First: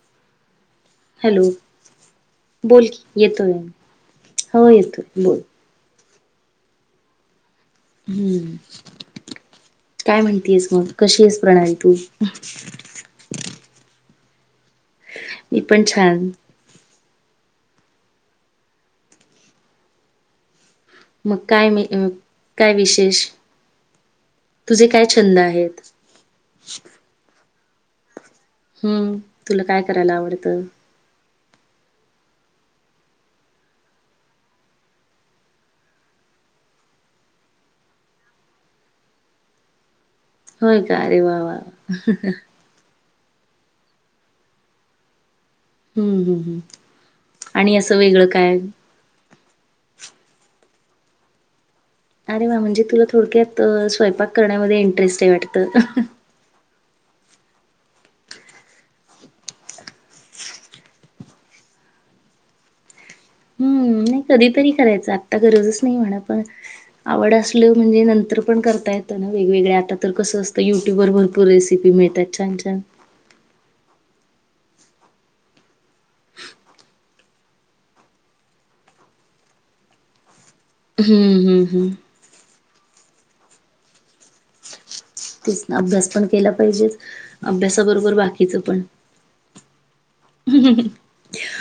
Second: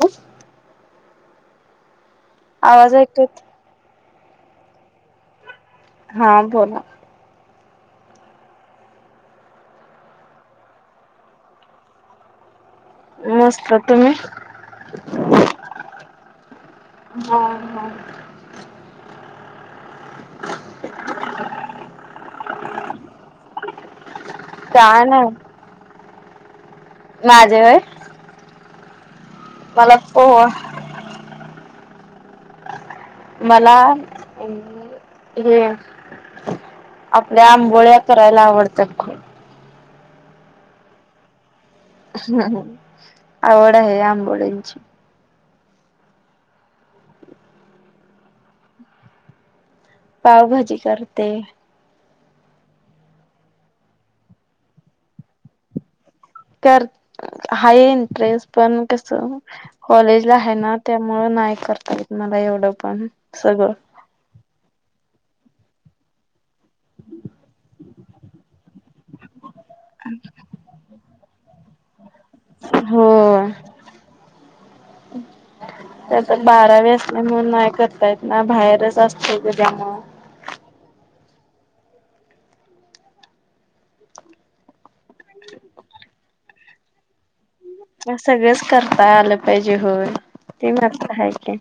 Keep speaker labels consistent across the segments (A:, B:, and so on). A: हो
B: हलो बोल की
A: ऐकत
B: येतो म हो येतो बोल
A: हा बोला?
B: हम्म काय म्हणतीयस मग कशी आहेस प्रणाली तू.
A: मस्त तुम्ही
B: मी पण छान.
A: हां हां. ह [unintelligible]
B: मग काय मी अ काय विशेष? तुझे काय छंद आहेत?
A: आ जय.
B: हम्म. तुला काय करायला आवडतं?
A: मला हे आपल्या आंबोळ्या करायला आवडतात खूप.
B: होय का अरे वा वा वा.
A: हां हम्. आवड आहे आंबोळींची.
B: हम्म हम् आणि असं वेगळं काय?
A: पावभाजी करते.
B: अरे वा म्हणजे तुला थोडक्यात स्वयपाक करण्यामध्ये इंटरेस्ट आहे वाटतं.
A: कर हाय इंटरेस्ट पण कस कॉलेजला है ना त्यामुळं नाही करता येत मला एवढं पण सगळं
B: हम्म नही कधीतरी करायचा. ता गरजच नाही म्हणां पण. आवड असल म्हणजे नंतर पण करता येतं ना वेगवेगळे आता तर कसं असतं युट्यूबर भरपूर रेसिपी मिळतात छान छान.
A: हो त्यात बारावी असल्यामुळं नाही करता येत ना बाहेरच असत त्या मुळ
B: हम्म, हम्म, हम्म. तेच ना अभ्यास पण केला पाहिजेच. अभ्यासाबरोबर बाकीचं
A: सगळंच
B: पण
A: करता आलं पाहिजे होय ते मात्र हाय कि.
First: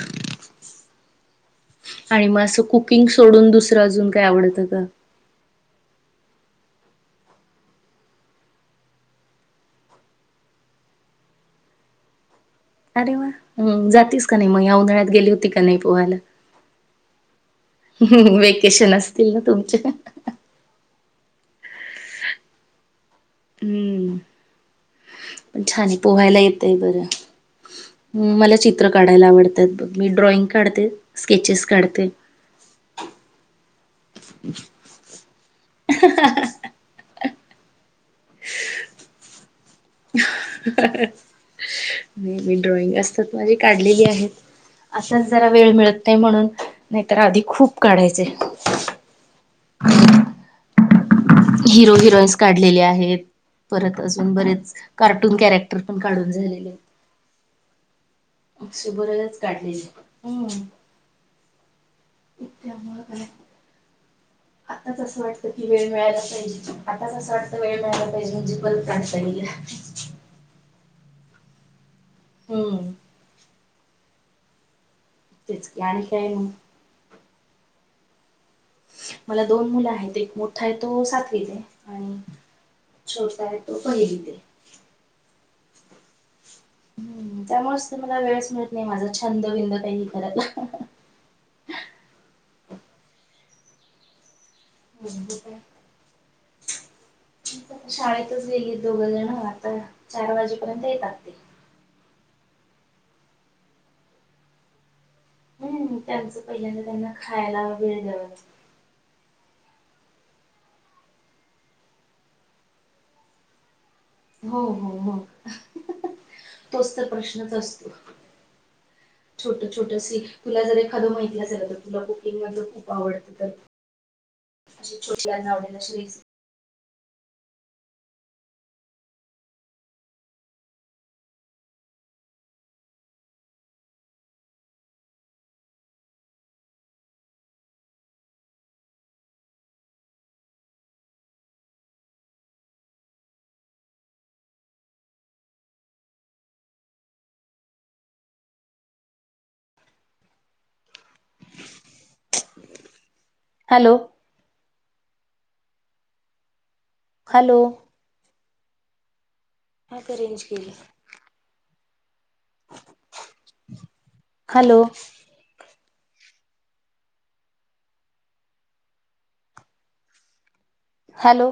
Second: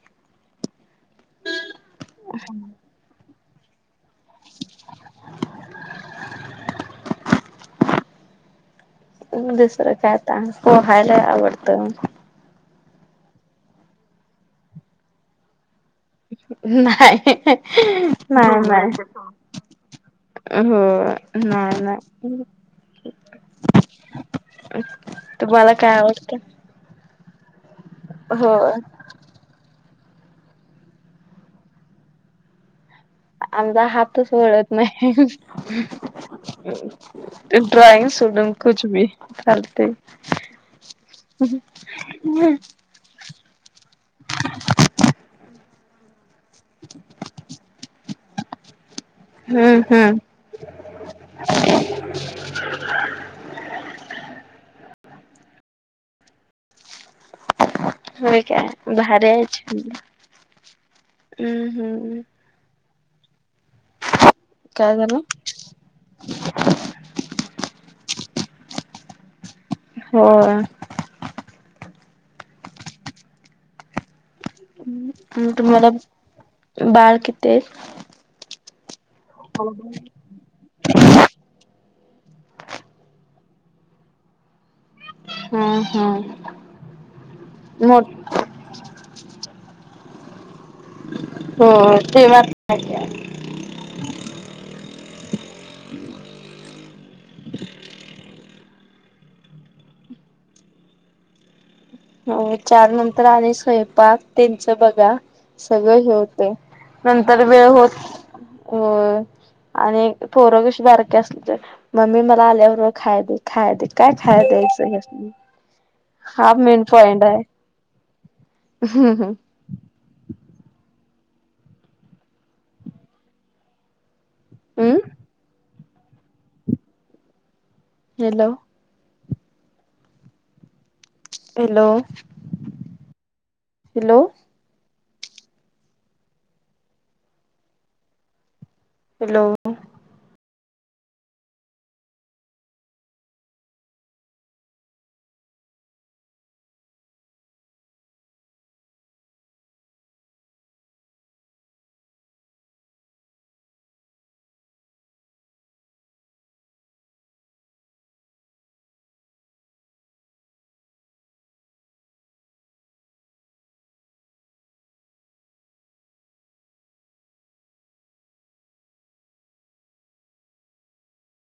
B: आणि मग असं कुकिंग सोडून दुस सर अजून. काय आवडत का?
A: [unintelligible] दुसरं काय आता पोहायला आवडत.
B: अरे वा, जातीस का नाही म या उन्हाळ्यात गेली होती का नाही?
A: नाय. हे, हे.
B: हम् वेकेशल असतील ना तुमचे?
A: नाय नाय.
B: हम्म पण
A: तुम्हाला
B: छान
A: काय आवडतं?
B: पोहायला येतय बरं. हम
A: हो
B: मला चित्र काढायला आवडतात बघ. मी ड्रॉइंग काढते स्केचेस काढते
A: आमचा हातच वळत नाही ते ड्रॉईंग सुडून कुछ भी करते
B: मी ड्रॉइंग असतात माझी काढलेली ते म्हणून नाहीतर आधी खूप काढायचे
A: ह
B: हिरो हिरोईन्स काढलेले आहेत परत अजून बरेच कार्टून कॅरेक्टर पण काढून झालेले आहेत
A: हो
B: असे
A: काय
B: बरेच
A: भारच हम्
B: काढलेले हम्म
A: हम्म
B: आणि
A: काय
B: आताच
A: झालं?
B: असं वाटतं की वेळ मिळायला पाहिजे आताच असं वाटत वेळ मिळायला पाहिजे म्हणजे ब
A: हो
B: हम्म
A: त
B: तेच की
A: मला
B: आणि काय मग
A: बाळ किती ते
B: मला दोन मुलं आहेत एक मोठा आहे तो सातवीला आणि छोटसा आहे तो पहिली ते
A: हम्म हम्म
B: हम् त्यामुळेच तर मला वेळच मिळत नाही माझा छंद बिंदू काही ह ते
A: हो ते वा
B: शाळेतच गेली दोघ जण आता चार वाजेपर्यंत येतात ते
A: हो चार नंतर आणि स्वयंपाक त्यांचं बघा सगळं
B: हम्म
A: हे
B: त्यांचं
A: होते
B: त्यांना
A: नंतर
B: खायला
A: वेळ होत
B: द्यावा लागतो
A: अ आणि पोरं कशी बारकी असली ते मम्मी मला आल्यावर खाय खाय का ख ते
B: हो हो
A: एकस
B: हो तोच तर प्रश्नच असतो
A: हम्म
B: छोट छोट्या तुला जर एखादं माहितलं असेल तर तुला कुकिंग मधे खूप आवडत तर अशी छोटनाव [unintelligible]
A: hello hello hello hello
B: hello hello हता रेंज गेली हॅलो हॅलो